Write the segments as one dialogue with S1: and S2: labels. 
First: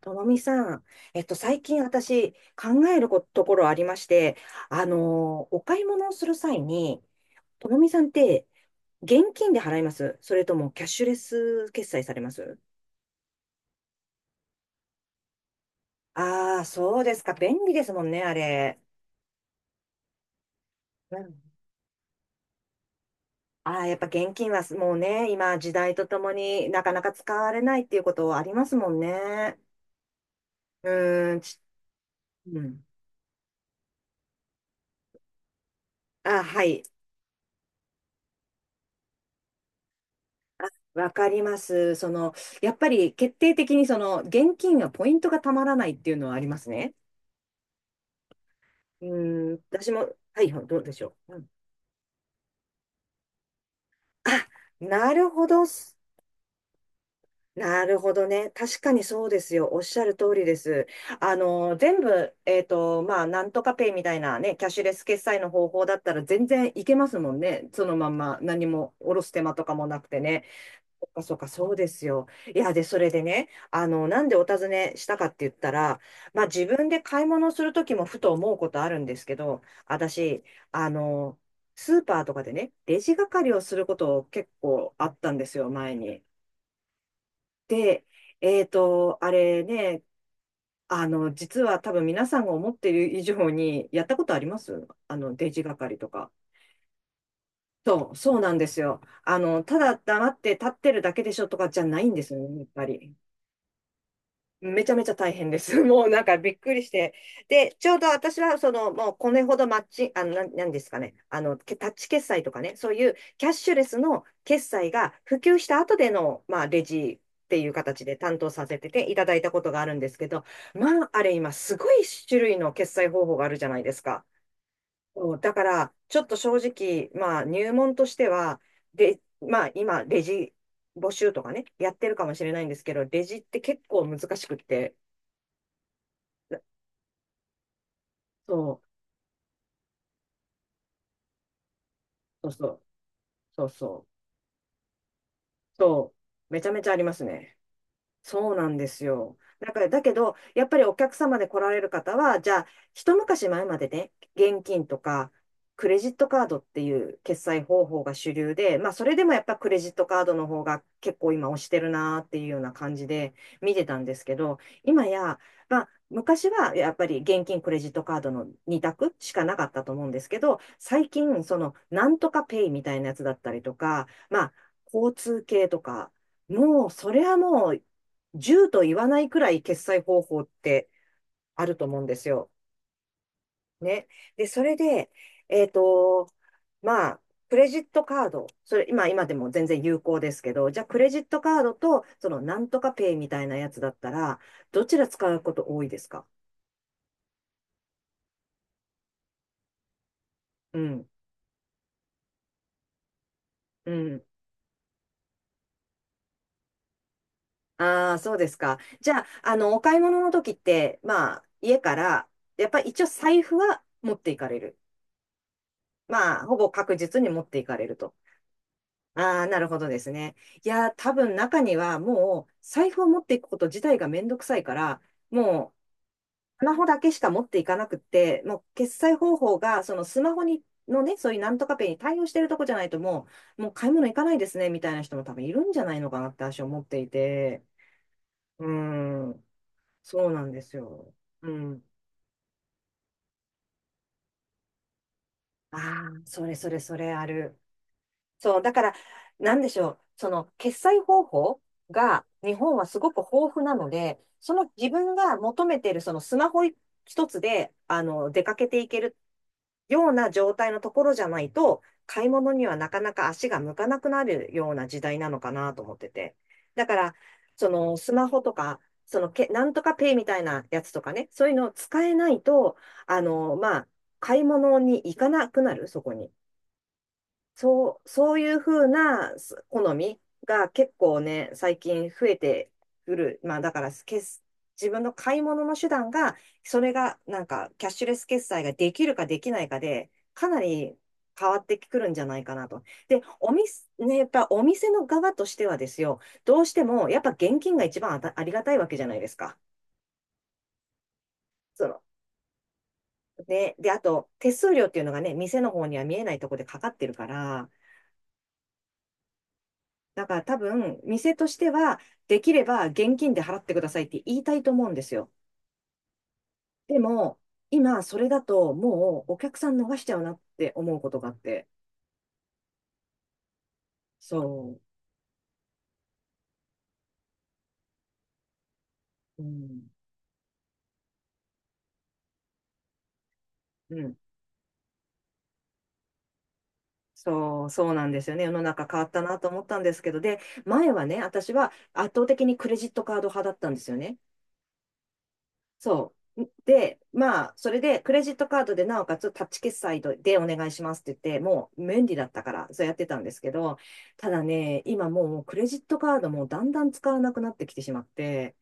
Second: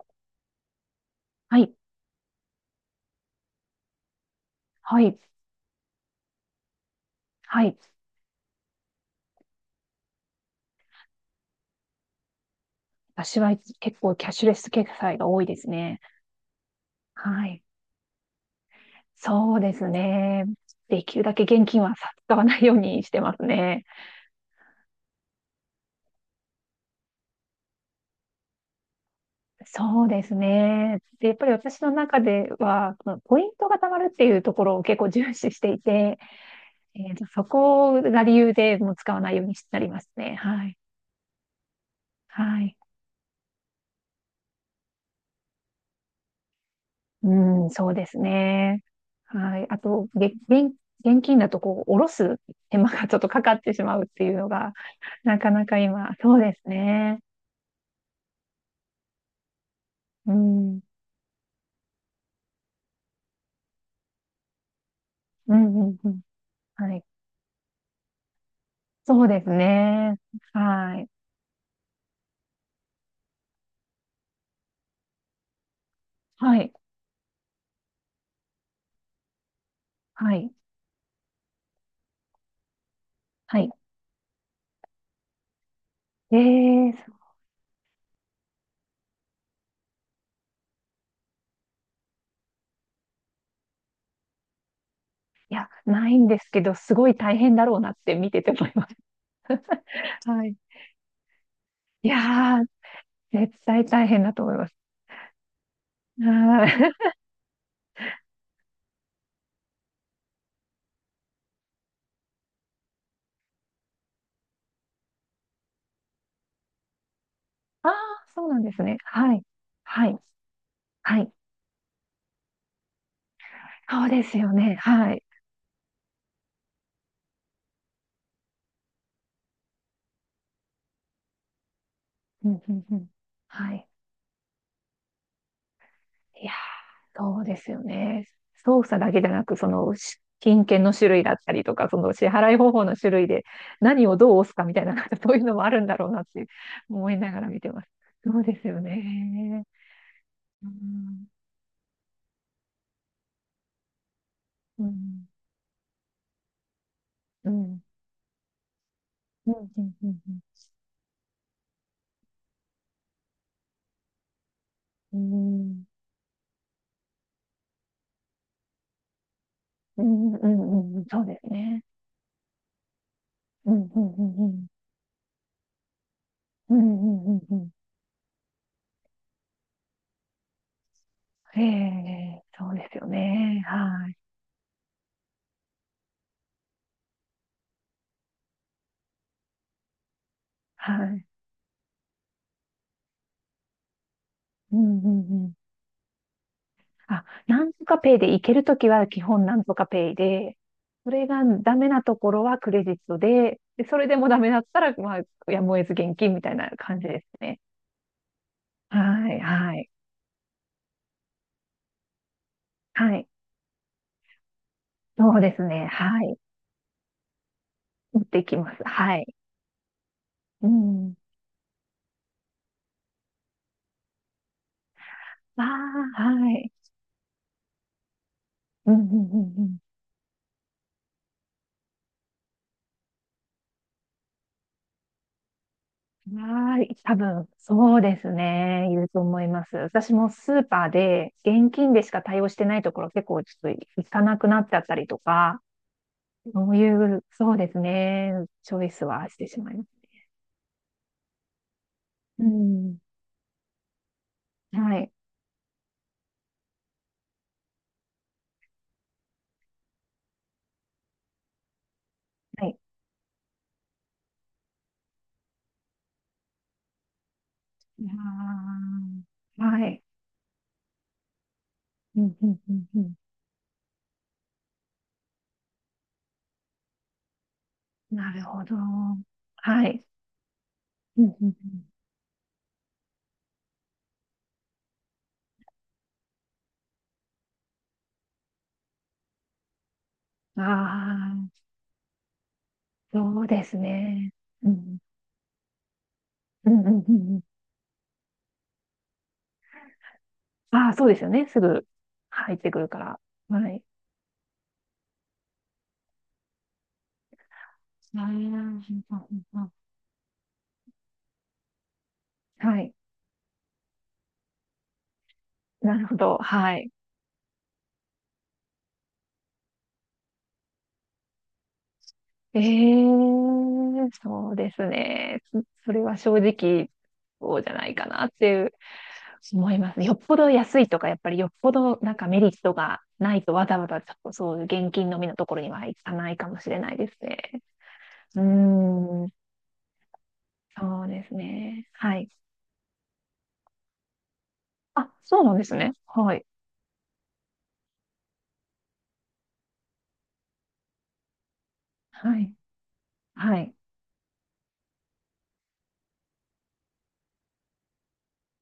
S1: ともみさん、
S2: は
S1: 最
S2: い、
S1: 近私考えることころありまして、
S2: はい、
S1: お買い物をする際に、
S2: は
S1: と
S2: い。
S1: もみさんって現金で払いますそれともキャッシュレス決済されます？
S2: 私は結構キャッシュレス決済が多いですね。
S1: ああー、そうですか。
S2: はい。
S1: 便利ですもんね、あれ。
S2: そうですね。で
S1: う
S2: きるだ
S1: ん。
S2: け現金は使わないようにしてます
S1: あ
S2: ね。
S1: あ、やっぱ現金はもうね、今時代とともになかなか使われないっていうことありますもんね。
S2: そうです
S1: う
S2: ね。で、
S1: ー
S2: やっ
S1: ん、
S2: ぱり
S1: ち、
S2: 私の中で
S1: うん。
S2: は、そのポイントが貯まるっていうところを結構重視していて、
S1: あ、はい。
S2: そこが理由でもう使わないようになりますね。はい。
S1: わかります。その、
S2: は
S1: や
S2: い。
S1: っぱり決定的にその、現金はポイントがたまらないっていうのはありますね。
S2: うん、そうですね。
S1: う
S2: は
S1: ん、
S2: い。あ
S1: 私も、
S2: と、
S1: はい、どうでしょ
S2: 現
S1: う。う
S2: 金だ
S1: ん、
S2: とこう、下ろす手間がちょっとかかってしまうっていう
S1: あ、
S2: のが、
S1: なる
S2: な
S1: ほ
S2: か
S1: ど
S2: な
S1: っ
S2: か
S1: す。
S2: 今、そうですね。
S1: なるほどね。確かにそうですよ。おっしゃる通
S2: う
S1: りで
S2: ん。うん、
S1: す。全部、まあ、なんとかペイみたいなね、キャッシュレス決済の
S2: う
S1: 方法
S2: ん、
S1: だっ
S2: う
S1: た
S2: ん。
S1: ら全然いけ
S2: はい。
S1: ますもんね。そのまんま、何も、おろ
S2: そう
S1: す手
S2: です
S1: 間とかもなく
S2: ね。
S1: てね。
S2: は
S1: そ
S2: い。
S1: っかそっか、そうですよ。いや、で、それでね、なんでお尋ねしたかって言ったら、まあ
S2: は
S1: 自
S2: い。
S1: 分で買い物するときもふと思うことあるんですけど、
S2: は
S1: 私、
S2: い。
S1: あの、スーパーとかでね、レジ係
S2: は
S1: を
S2: い。
S1: すること結構あったんですよ、前に。
S2: ええ、そう、
S1: で、あれね、実は多分皆さんが思ってる以上に、やったことあります、レ
S2: い
S1: ジ
S2: や、
S1: 係と
S2: ないん
S1: か。
S2: ですけど、すごい大変だろうなって見
S1: そう
S2: てて
S1: なんで
S2: 思い
S1: す
S2: ます。
S1: よ。あの、ただ黙 っ
S2: は
S1: て
S2: い。
S1: 立ってるだけでしょとかじゃない
S2: い
S1: んですよね、
S2: や
S1: やっ
S2: ー、
S1: ぱり。
S2: 絶対大変だと思います。
S1: めちゃめちゃ大変です。もうなんかびっ
S2: は
S1: くりし
S2: い。
S1: て。で、ちょうど私はその、もうこれほどマッチ、あの、なん、なんですかね。あの、タッチ決済とかね、そういうキャッシュレスの決済が普及した後での、まあ、レジっていう
S2: ああ、
S1: 形で担
S2: そう
S1: 当
S2: なん
S1: さ
S2: で
S1: せ
S2: す
S1: て
S2: ね。
S1: ていただ
S2: は
S1: い
S2: い。
S1: たことがあるんで
S2: は
S1: す
S2: い。
S1: けど、まあ、
S2: は
S1: あれ
S2: い。
S1: 今すごい種類の決済方法があるじゃないです
S2: そうで
S1: か。
S2: すよね。はい。
S1: そうだから、ちょっと正直、まあ、入門としては、で、まあ、今、レジ募集とかね、やってるかもし
S2: う
S1: れな
S2: ん、
S1: いん
S2: う
S1: です
S2: ん、
S1: け
S2: う
S1: ど、
S2: ん。
S1: レジって
S2: は
S1: 結
S2: い。
S1: 構難しくって、
S2: いやー、そうですよね。
S1: そ
S2: 操作だけじゃなく、その、し金券の種類だったりとか、その支
S1: う、そう
S2: 払い
S1: そ
S2: 方
S1: う、
S2: 法の種類で
S1: そうそ
S2: 何
S1: う、
S2: をどう押すかみたいな、なんかそういうのもあるんだろう
S1: そ
S2: なって
S1: めちゃめちゃあり
S2: 思
S1: ま
S2: い
S1: す
S2: ながら
S1: ね。
S2: 見てます。そう
S1: そう
S2: で
S1: な
S2: す
S1: ん
S2: よ
S1: ですよ。
S2: ね。
S1: だから、だけど、や
S2: う
S1: っぱりお客
S2: ん、
S1: 様で来られる方は、じゃあ、一昔前までね、現
S2: う
S1: 金と
S2: ん、
S1: か、クレジットカードっていう決
S2: う
S1: 済
S2: ん、
S1: 方法が主流で、まあ、それでもやっ
S2: うん、
S1: ぱクレ
S2: う
S1: ジッ
S2: ん、
S1: ト
S2: うん、
S1: カードの方が結構今押してるなーっていうような感じで見てたんですけど、今
S2: う
S1: や、ま
S2: ん、
S1: あ、昔はやっぱり現金、クレジットカードの二択しかなかったと
S2: う
S1: 思うんです
S2: ん、
S1: け
S2: うん、う
S1: ど、
S2: ん、うん、
S1: 最
S2: そうで
S1: 近、
S2: す
S1: その、
S2: ね。
S1: なんとかペイみたいなやつだったり
S2: う
S1: と
S2: ん、う
S1: か、
S2: ん、う
S1: ま
S2: ん、う
S1: あ、
S2: ん、
S1: 交通系とか、
S2: うん、う
S1: もう、それ
S2: ん、う
S1: は
S2: ん、う
S1: も
S2: ん。
S1: う、10と言わないくらい決済方法って
S2: え
S1: あると思うんです
S2: え、
S1: よ。
S2: そうですよね。
S1: ね。
S2: はい、
S1: で、それで、えっと、まあ、クレジットカード、それ今、今でも全然有効ですけど、じゃあク
S2: は
S1: レジッ
S2: い。
S1: トカードと、そのなんとかペイみたいなやつだったら、
S2: う
S1: どち
S2: ん、う
S1: ら
S2: ん、
S1: 使う
S2: う
S1: こ
S2: ん。
S1: と多いですか？
S2: あ、なんとかペイで行けるときは基本なんとかペイで、
S1: うん、
S2: それがダメなところはクレジットで、で、
S1: う
S2: それで
S1: ん。
S2: もダメだったら、まあ、やむを得ず現金みたいな感じですね。
S1: ああ、そうですか。じゃあ、
S2: はい、
S1: あの、
S2: は
S1: お
S2: い、
S1: 買い物の時って、まあ、家から、やっぱり一応
S2: はい。
S1: 財布は持っていかれる。
S2: そうですね。はい。
S1: まあ、ほぼ確実に持っていかれると。
S2: 持っていきます。はい。
S1: ああ、なるほどですね。
S2: う
S1: いやー、多
S2: ん。
S1: 分中にはもう財布を持っていくこと自体がめんどくさいから、
S2: あ
S1: もう
S2: あ、は
S1: ス
S2: い。
S1: マホだけしか持っていかなくって、もう
S2: うん、
S1: 決
S2: う
S1: 済
S2: ん、
S1: 方法
S2: うん、
S1: がそのスマホに、のね、そういうなんとかペイに対応してるとこじゃないともう買い物行かないですね、みたいな人も多分いるんじゃないのかなっ
S2: うん。
S1: て私は思
S2: は
S1: っ
S2: い。
S1: てい
S2: 多分、
S1: て。
S2: そうです
S1: うー
S2: ね。言うと思
S1: ん、
S2: います。私
S1: そ
S2: も
S1: うなん
S2: ス
S1: で
S2: ー
S1: す
S2: パー
S1: よ。
S2: で
S1: う
S2: 現
S1: ん。
S2: 金でしか対応してないところ結構ちょっと行かなくなっちゃったりとか、
S1: ああ、それそ
S2: そう
S1: れそれ
S2: い
S1: あ
S2: う、そう
S1: る。
S2: ですね。
S1: そう、だ
S2: チ
S1: か
S2: ョイ
S1: ら、
S2: スはして
S1: な
S2: し
S1: んで
S2: まい
S1: し
S2: ま
S1: ょ
S2: す。
S1: う、その決済方法が
S2: う
S1: 日本はす
S2: ん。
S1: ごく豊富なので、その自
S2: はい。
S1: 分が求めているそのスマホ一つであの出かけていけるような状態のところじゃないと、買い物に
S2: は
S1: は
S2: い。
S1: なかなか足が向かなくなるような時代なのかなと思ってて。だから、その
S2: い
S1: ス
S2: や
S1: マホとか、そのけ、な
S2: ー、
S1: んと
S2: は
S1: か
S2: い。
S1: ペイみたいなやつとかね、そういうのを使え
S2: う
S1: な
S2: ん、
S1: い
S2: うん、う
S1: と、
S2: ん、うん。
S1: まあ、買い物に行かなくなる、そこに。そう、
S2: な
S1: そう
S2: る
S1: いう
S2: ほど。
S1: ふうなす
S2: は
S1: 好
S2: い。
S1: みが結構
S2: うん、う
S1: ね、
S2: ん、
S1: 最近増えてくる。まあだから決す、自分の買い物の手段が、それがなんかキャッシュレス決済ができるかできないかで、かな
S2: うん。
S1: り変
S2: あ
S1: わっ
S2: あ、
S1: てくるんじゃないかなと。で、
S2: そう
S1: お
S2: です
S1: 店、ね、やっ
S2: ね。
S1: ぱお
S2: う
S1: 店
S2: ん。
S1: の側としてはですよ、どう
S2: う
S1: し
S2: ん、う
S1: て
S2: ん、うん。
S1: も
S2: う
S1: やっぱ
S2: ん、
S1: 現金が一番あた、ありがたいわけじゃないですか。
S2: ああ、そうですよね。すぐ
S1: その、
S2: 入ってくるから。は
S1: ね、
S2: い。
S1: で、あと手数料っていうのがね、店の方には見えないところでかかってるから、
S2: ああ、うん、うん、うん、
S1: だから多分、店としては、できれ
S2: は
S1: ば
S2: い。
S1: 現金で払ってくださいって言いたいと思うんですよ。
S2: なるほど。はい。
S1: でも、今、それだと、もうお客さん逃しちゃうなって思うことがあって。
S2: ええ、そうで
S1: そ
S2: すね。そ、それは正直、そうじゃないかなっていう
S1: う。う
S2: 思い
S1: ん。
S2: ます。よっぽど安いとか、やっぱりよっぽどなんかメリットがないとわざわ
S1: う
S2: ざちょ
S1: ん。
S2: っとそういう現金のみのところには行かないかもしれないですね。
S1: そうなんですよ
S2: う
S1: ね。
S2: ー
S1: 世の中変わった
S2: ん、
S1: なと思ったんですけど、で、前
S2: そ
S1: は
S2: う
S1: ね、
S2: です
S1: 私は
S2: ね。
S1: 圧
S2: は
S1: 倒
S2: い。
S1: 的にクレジットカード派だったんですよね。
S2: あ、そうなんですね。
S1: そ
S2: はい。
S1: う。で、まあ、それで、クレジットカードで、なおかつ、タッチ決済でお願いしますって言って、もう、便利だっ
S2: は
S1: たか
S2: い。
S1: ら、そうやってたんですけ
S2: はい。
S1: ど、ただね、今もう、クレジットカードもだんだん使わなくなってきてしまって、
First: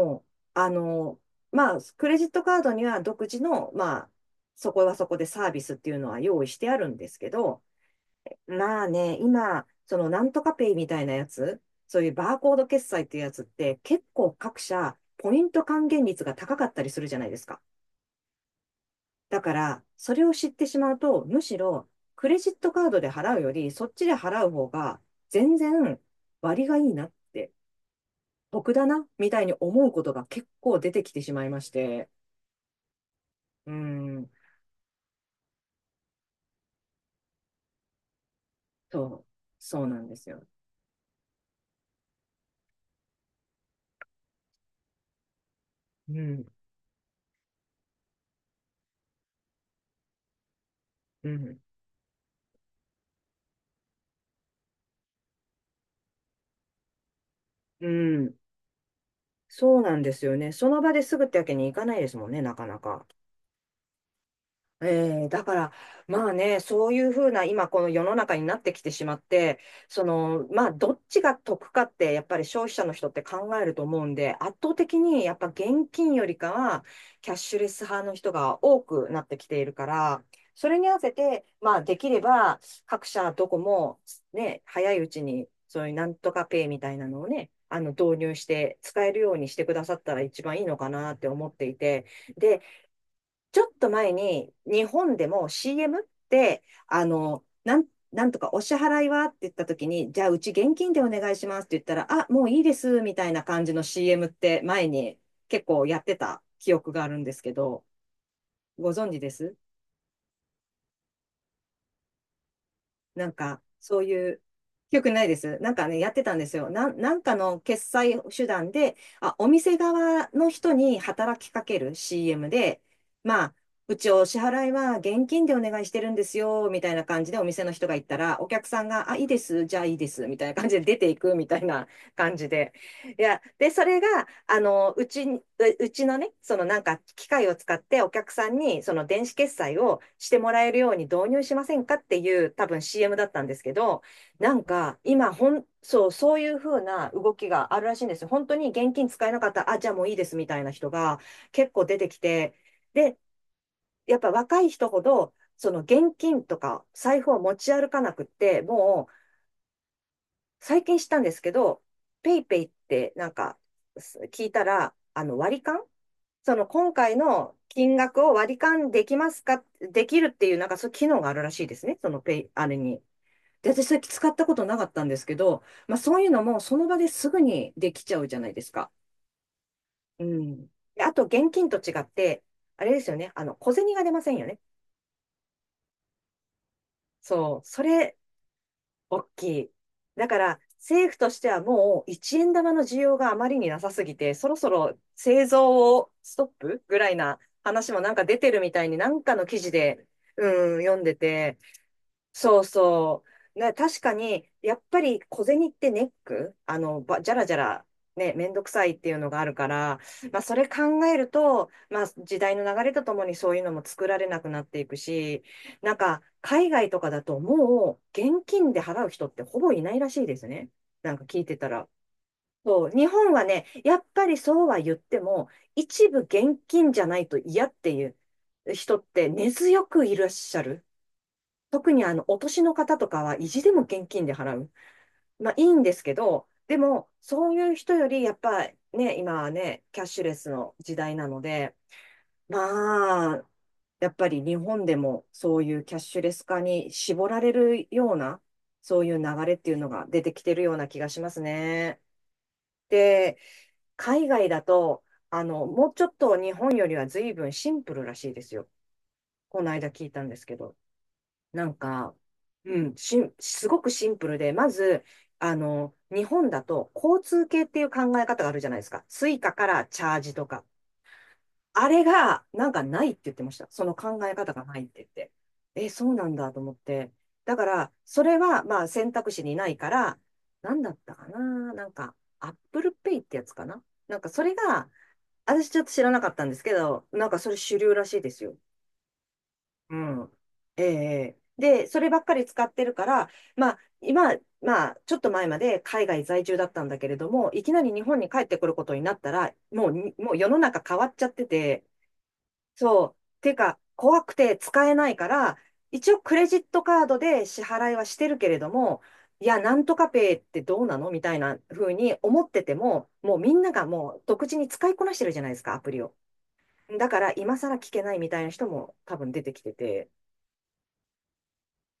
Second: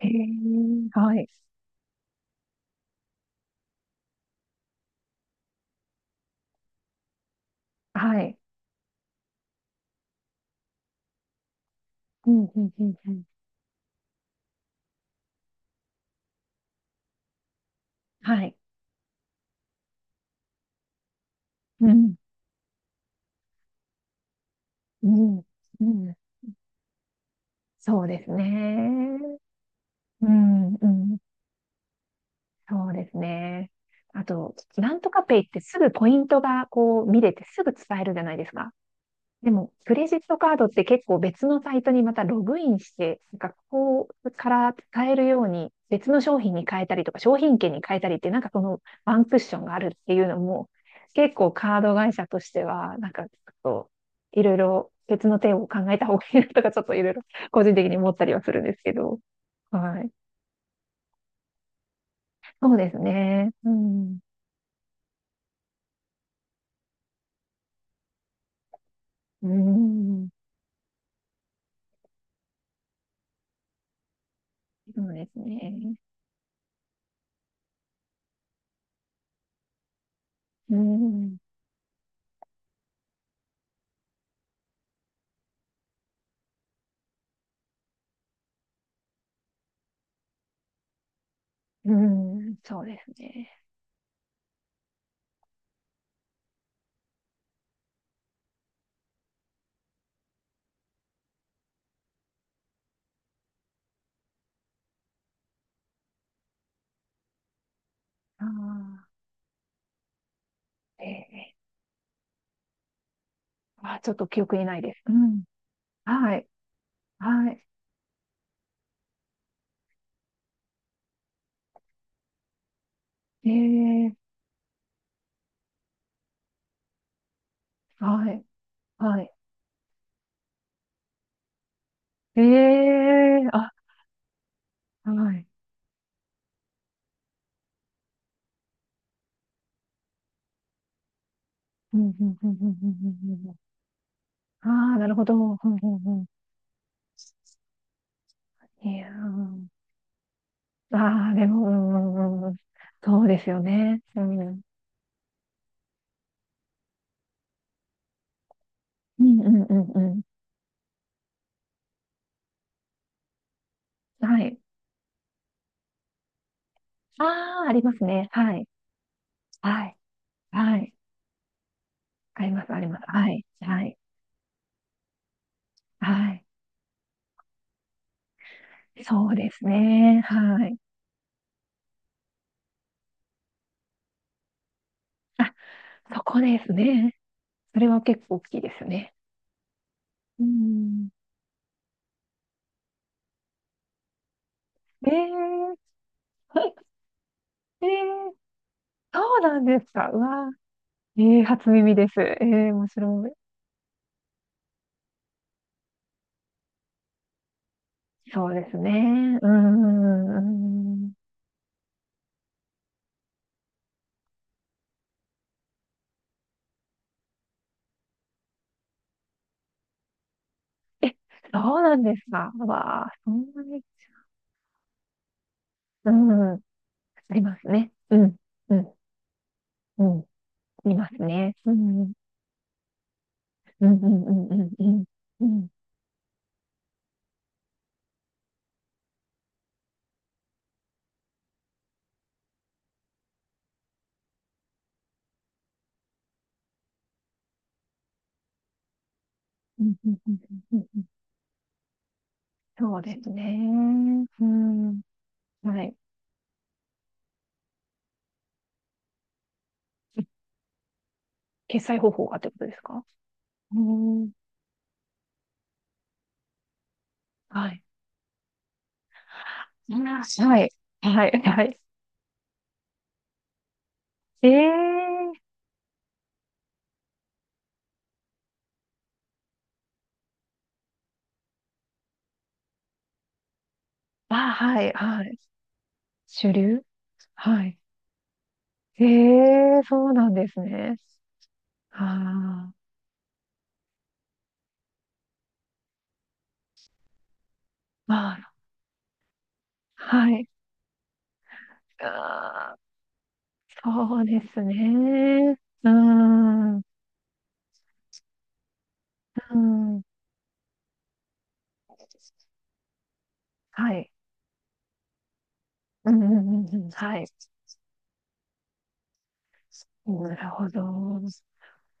S2: ええ、
S1: う、あ
S2: は
S1: の、
S2: い。
S1: まあ、クレジットカードには独自の、まあ、そこはそこでサービスっていうのは用意してあるんですけど、
S2: はい。
S1: まあね、今、そのなんとかペイみたいなやつ、そういう
S2: う
S1: バー
S2: ん、う
S1: コード
S2: ん、う
S1: 決
S2: ん、
S1: 済っ
S2: う
S1: ていう
S2: ん。
S1: やつって、結構各社、ポイント還元率が高かったりするじゃないですか。
S2: はい。
S1: だから、それを知ってしまうと、むしろ、
S2: うん、
S1: クレジットカードで払うより、そっちで払う方が、
S2: うん、
S1: 全
S2: う
S1: 然
S2: ん。
S1: 割がいいなって、
S2: そうです
S1: 得だな、
S2: ね。
S1: みたいに思うことが
S2: う
S1: 結
S2: ん、
S1: 構
S2: う
S1: 出てき
S2: ん、
S1: てしまいまして、
S2: そうです
S1: う
S2: ね。
S1: ー
S2: あ
S1: ん、
S2: と、なんとかペイってすぐポイントがこう見れてすぐ使えるじゃないですか。
S1: そう、
S2: でも、
S1: そう
S2: ク
S1: な
S2: レ
S1: んで
S2: ジッ
S1: す
S2: ト
S1: よ。
S2: カードって結構別のサイトにまたログインして、なんかここから使えるように別
S1: う
S2: の商
S1: ん、
S2: 品に変えたりとか商品券に変えたりってなんかそのワンクッションがあるっていうのも
S1: う
S2: 結構
S1: ん、
S2: カード会社としてはなんかちょっといろいろ別の手を考えた方がいいなとかちょっといろいろ個人
S1: う
S2: 的に思ったり
S1: ん。
S2: はするんですけど。
S1: そうな
S2: は
S1: ん
S2: い。
S1: ですよね。その場ですぐってわけにいかないですもんね、なか
S2: そう
S1: な
S2: です
S1: か。
S2: ね。うん。
S1: えー、だから、まあね、そういうふうな、今この世の中になってきてしまっ
S2: う
S1: て、そ
S2: ん。
S1: の、まあ、どっちが得かって、やっぱり消費者の人って考えると思うんで、圧倒的
S2: そう
S1: に
S2: で
S1: やっ
S2: す
S1: ぱ現
S2: ね。
S1: 金よりかは、キャッシュレス派の人が多くなってきているから、そ
S2: う
S1: れに合わせ
S2: ん。
S1: て、まあ、できれば、各社どこも、ね、早いうちに、そういうなんとかペイみたいなのをね、導入して、使えるようにしてくださったら一番いいのかなって思ってい
S2: う
S1: て、
S2: ん。
S1: で、
S2: そうです
S1: ち
S2: ね。
S1: ょっと前に日本でも CM って、なんとかお支払いはって言った時に、じゃあうち現金でお願いしますって言ったら、あ、もういいですみたいな感じの CM って前に結構やってた記憶があるんですけど、
S2: あ
S1: ご
S2: あ。
S1: 存知です
S2: ええ。
S1: なんか、そ
S2: あ、
S1: う
S2: ちょっと
S1: いう、
S2: 記憶にないで
S1: 記
S2: す。
S1: 憶
S2: う
S1: ないで
S2: ん。
S1: す。なんかね、やってた
S2: は
S1: んで
S2: い。
S1: すよ。なんか
S2: は
S1: の
S2: い。
S1: 決済手段で、あ、お店側の人に働きかける CM で、ま
S2: え
S1: あ、うち
S2: え。
S1: お支払いは現金でお願いしてるんですよ、みたいな感じでお店の人が言った
S2: は
S1: ら、
S2: い。
S1: お客さんが、あ、
S2: は
S1: いい
S2: い。
S1: です、じゃあいいです、みたいな感じで出ていくみたいな感
S2: え
S1: じで、いや、
S2: え。
S1: で、
S2: あ、
S1: それが、あの、うち
S2: はい。
S1: うちのね、そのなんか機械を使ってお客さんにその電子決済をしてもらえるように導入しませんか
S2: うん、
S1: って
S2: うん、
S1: い
S2: う
S1: う
S2: ん、うん、
S1: 多分 CM だ
S2: う
S1: ったん
S2: ん、う
S1: で
S2: ん。
S1: すけど、なん
S2: あ
S1: か
S2: あ、なるほ
S1: 今
S2: ど。う
S1: ほん、
S2: ん、う
S1: そう、
S2: ん、うん。
S1: そういう風な動きがあるらしいんですよ。本当に
S2: い
S1: 現金
S2: や
S1: 使えなかった
S2: ー、
S1: ら、あ、じゃあもういいですみたいな人が
S2: ああ、でも、う
S1: 結構出て
S2: ん、
S1: き
S2: うん、うん。う
S1: て、
S2: ん、
S1: で、
S2: そうですよね。
S1: やっ
S2: う
S1: ぱ
S2: ん。う
S1: 若
S2: ん、
S1: い人ほど、その現金とか財布を持ち歩かなくって、もう、
S2: うん、うん、うん。
S1: 最近したんですけど、ペイペイってなんか
S2: は
S1: 聞い
S2: い。
S1: たら、あの割り勘その今回の
S2: ああ、ありま
S1: 金
S2: す
S1: 額
S2: ね。
S1: を割
S2: は
S1: り
S2: い。
S1: 勘できますか
S2: はい。
S1: できるっていう、なんか
S2: は
S1: そうい
S2: い。
S1: う機能があるらしいですね。そのペ
S2: あ
S1: イ、
S2: りま
S1: あ
S2: す、
S1: れ
S2: ありま
S1: に。
S2: す。はい、
S1: で、
S2: は
S1: 私そ
S2: い、
S1: れ使ったことなかったんですけど、まあ
S2: は
S1: そういうの
S2: い。
S1: もその場ですぐにできちゃうじゃないですか。
S2: そうですね。
S1: うん。
S2: はい。
S1: であと現金と違って、あれですよね。あの、小銭が出ませんよね。
S2: あ、そこですね。
S1: そう。
S2: そ
S1: そ
S2: れは
S1: れ、
S2: 結構大きいですよね。
S1: 大きい。だか
S2: う
S1: ら、
S2: ん。
S1: 政府としてはもう一円玉の需要があまりになさすぎて、そろそろ
S2: え
S1: 製
S2: え、
S1: 造をストップぐらいな
S2: え
S1: 話もなんか
S2: え、
S1: 出てるみたいに、なんか
S2: そう
S1: の記
S2: なん
S1: 事
S2: です
S1: で、
S2: か。うわ
S1: うん、読んで
S2: ー、えー、
S1: て、
S2: 初耳です。え
S1: そう
S2: ー、面
S1: そ
S2: 白い。
S1: う。ね、確かに、やっぱり小銭ってネックあの、ば、じゃらじゃら、ね、め
S2: そ
S1: ん
S2: う
S1: ど
S2: で
S1: く
S2: す
S1: さ
S2: ね。
S1: い
S2: う
S1: っていうの
S2: ん、
S1: があるから、ま
S2: う
S1: あ、それ考
S2: ん、うん。
S1: えると、まあ、時代の流れとともにそういうのも作られなくなっていくし、なんか、海外とかだともう、現金で払う人ってほぼいないらしいですね。
S2: え、
S1: なんか聞いてた
S2: そう
S1: ら。
S2: なんですか。う
S1: そう、
S2: わ
S1: 日
S2: あ、そ
S1: 本は
S2: んな
S1: ね、
S2: に。
S1: やっぱりそうは言っても、一部
S2: うん、
S1: 現金じゃない
S2: あ
S1: と
S2: りま
S1: 嫌
S2: す
S1: って
S2: ね。
S1: い
S2: う
S1: う
S2: ん、うん、
S1: 人って根強
S2: う
S1: くいらっ
S2: ん、
S1: しゃる。
S2: いますね。う
S1: 特に
S2: ん、
S1: あの、お年の方とかは意地でも
S2: うん、
S1: 現
S2: うん、
S1: 金で払
S2: うん、う
S1: う。
S2: ん、うん、う
S1: まあいい
S2: ん、
S1: んですけど、でも、そういう人より、やっぱね、今はね、キャッシュレスの時代なので、まあ、やっぱり日本でもそういうキャッシュレス化に絞られるような、そういう流れっていう
S2: う
S1: の
S2: ん、
S1: が
S2: うん、
S1: 出
S2: う
S1: て
S2: ん、
S1: きてるよ
S2: う
S1: う
S2: ん、
S1: な
S2: う
S1: 気
S2: ん。
S1: がしますね。
S2: そうです
S1: で、
S2: ね。
S1: 海
S2: う
S1: 外だ
S2: ん。
S1: と、あの、
S2: は
S1: もう
S2: い。
S1: ちょっと日本よりは随分シンプルらしいですよ。この間聞いたんですけど。なん
S2: 決済方
S1: か、
S2: 法がってことですか？
S1: す
S2: う
S1: ごくシンプ
S2: ん。
S1: ルで、まず、あの、日本だと交通系っ
S2: は
S1: てい
S2: い。
S1: う考え方があるじゃないですか。スイカからチャージと
S2: は
S1: か。
S2: い。はい。はい。
S1: あれが、なんかないって言ってました。その考え
S2: ええ
S1: 方がないって言って。
S2: ー。
S1: え、そうなんだと思って。だから、それは、まあ、選択肢にないから、なんだったかな。なんか、アップルペイってやつかな。なんか、
S2: あ、
S1: それ
S2: は
S1: が、
S2: い。はい。
S1: 私ちょっと知らなかったん
S2: 主
S1: ですけ
S2: 流、
S1: ど、なんかそれ
S2: は
S1: 主
S2: い。
S1: 流らしいですよ。
S2: ええー、
S1: う
S2: そうな
S1: ん。
S2: んです
S1: え
S2: ね。
S1: えで、そればっかり使
S2: あ
S1: っ
S2: あ。
S1: てるから、まあ、今、まあ、ちょっと前まで海外在住だったんだけれども、いきなり日本に
S2: ま
S1: 帰っ
S2: あ、
S1: てくることになったら、
S2: あ、は
S1: もう世
S2: い。
S1: の中変わっちゃってて、
S2: ああ、
S1: そう。てか、
S2: そ
S1: 怖
S2: う
S1: く
S2: で
S1: て
S2: す
S1: 使えないか
S2: ね。
S1: ら、
S2: うー
S1: 一応クレジット
S2: ん。
S1: カードで支払いはしてるけれども、い
S2: う
S1: や、なんと
S2: ん。
S1: かペイってどうなのみたいな風に思ってても、もうみんなが
S2: はい。
S1: もう独自に使いこなしてるじゃないですか、アプリ
S2: う
S1: を。
S2: ん、うん、うん、うん。
S1: だ
S2: は
S1: か
S2: い。
S1: ら、今更聞けないみたいな人も多分出てきてて。
S2: なるほど。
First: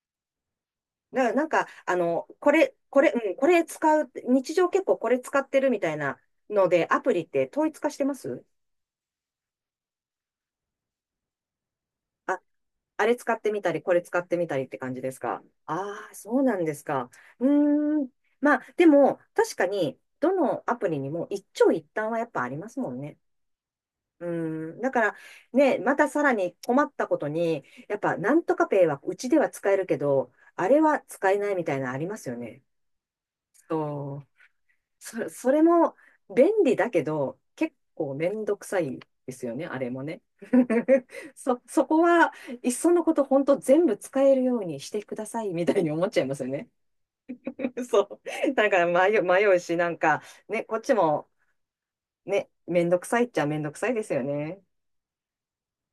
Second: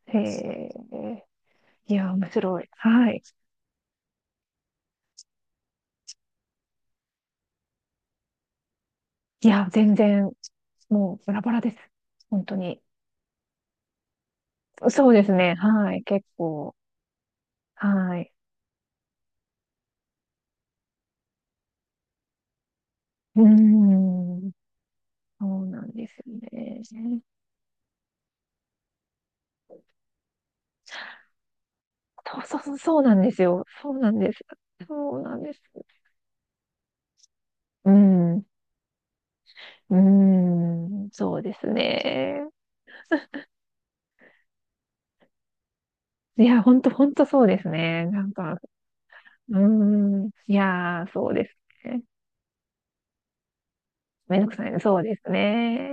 S2: へえ。
S1: な、なんか、
S2: い
S1: あ
S2: や、
S1: の、
S2: 面
S1: こ
S2: 白い。
S1: れ、これ、
S2: はい。
S1: うん、これ使う、日常結構これ使ってるみたいなので、アプリって統一化してます
S2: いや、全然、もうバラバラです。
S1: あ、
S2: 本当に。
S1: あれ使ってみたり、これ使ってみたりって感じ
S2: そ
S1: で
S2: う
S1: す
S2: です
S1: か
S2: ね。はい。
S1: ああー、
S2: 結
S1: そうなんで
S2: 構。
S1: すか。うーん。
S2: はい。
S1: まあ、でも、確かに、どのアプリにも一長一短はやっぱありますもんね。
S2: うー
S1: う
S2: ん。
S1: ーん。だから、
S2: そう
S1: ね、
S2: なん
S1: ま
S2: で
S1: た
S2: す
S1: さら
S2: よ
S1: に困ったこ
S2: ね。
S1: とに、やっぱ、なんとかペイはうちでは使えるけど、あれは使えないみたいなのありますよ
S2: そうそ
S1: ね。
S2: うそう、そうなんですよ。そうなん
S1: そう。
S2: です。そう
S1: そ
S2: なん
S1: そ
S2: です。
S1: れも便利だけど、結
S2: う
S1: 構め
S2: ん。う
S1: んどくさいですよね、あれもね。
S2: ー ん。そうです
S1: そこは、
S2: ね。
S1: いっそのこと、本当全部使えるようにしてください、みたいに思っちゃいます
S2: い
S1: よ
S2: や、
S1: ね。
S2: 本当本当そうです ね。
S1: そ
S2: なん
S1: う。
S2: か、
S1: だから迷
S2: うー
S1: うし、なんか、
S2: ん。い
S1: ね、こっち
S2: やー、
S1: も、
S2: そうですね。
S1: ね、めんどくさいっちゃめんどくさいですよ
S2: めんどく
S1: ね。
S2: さいね。そうですね。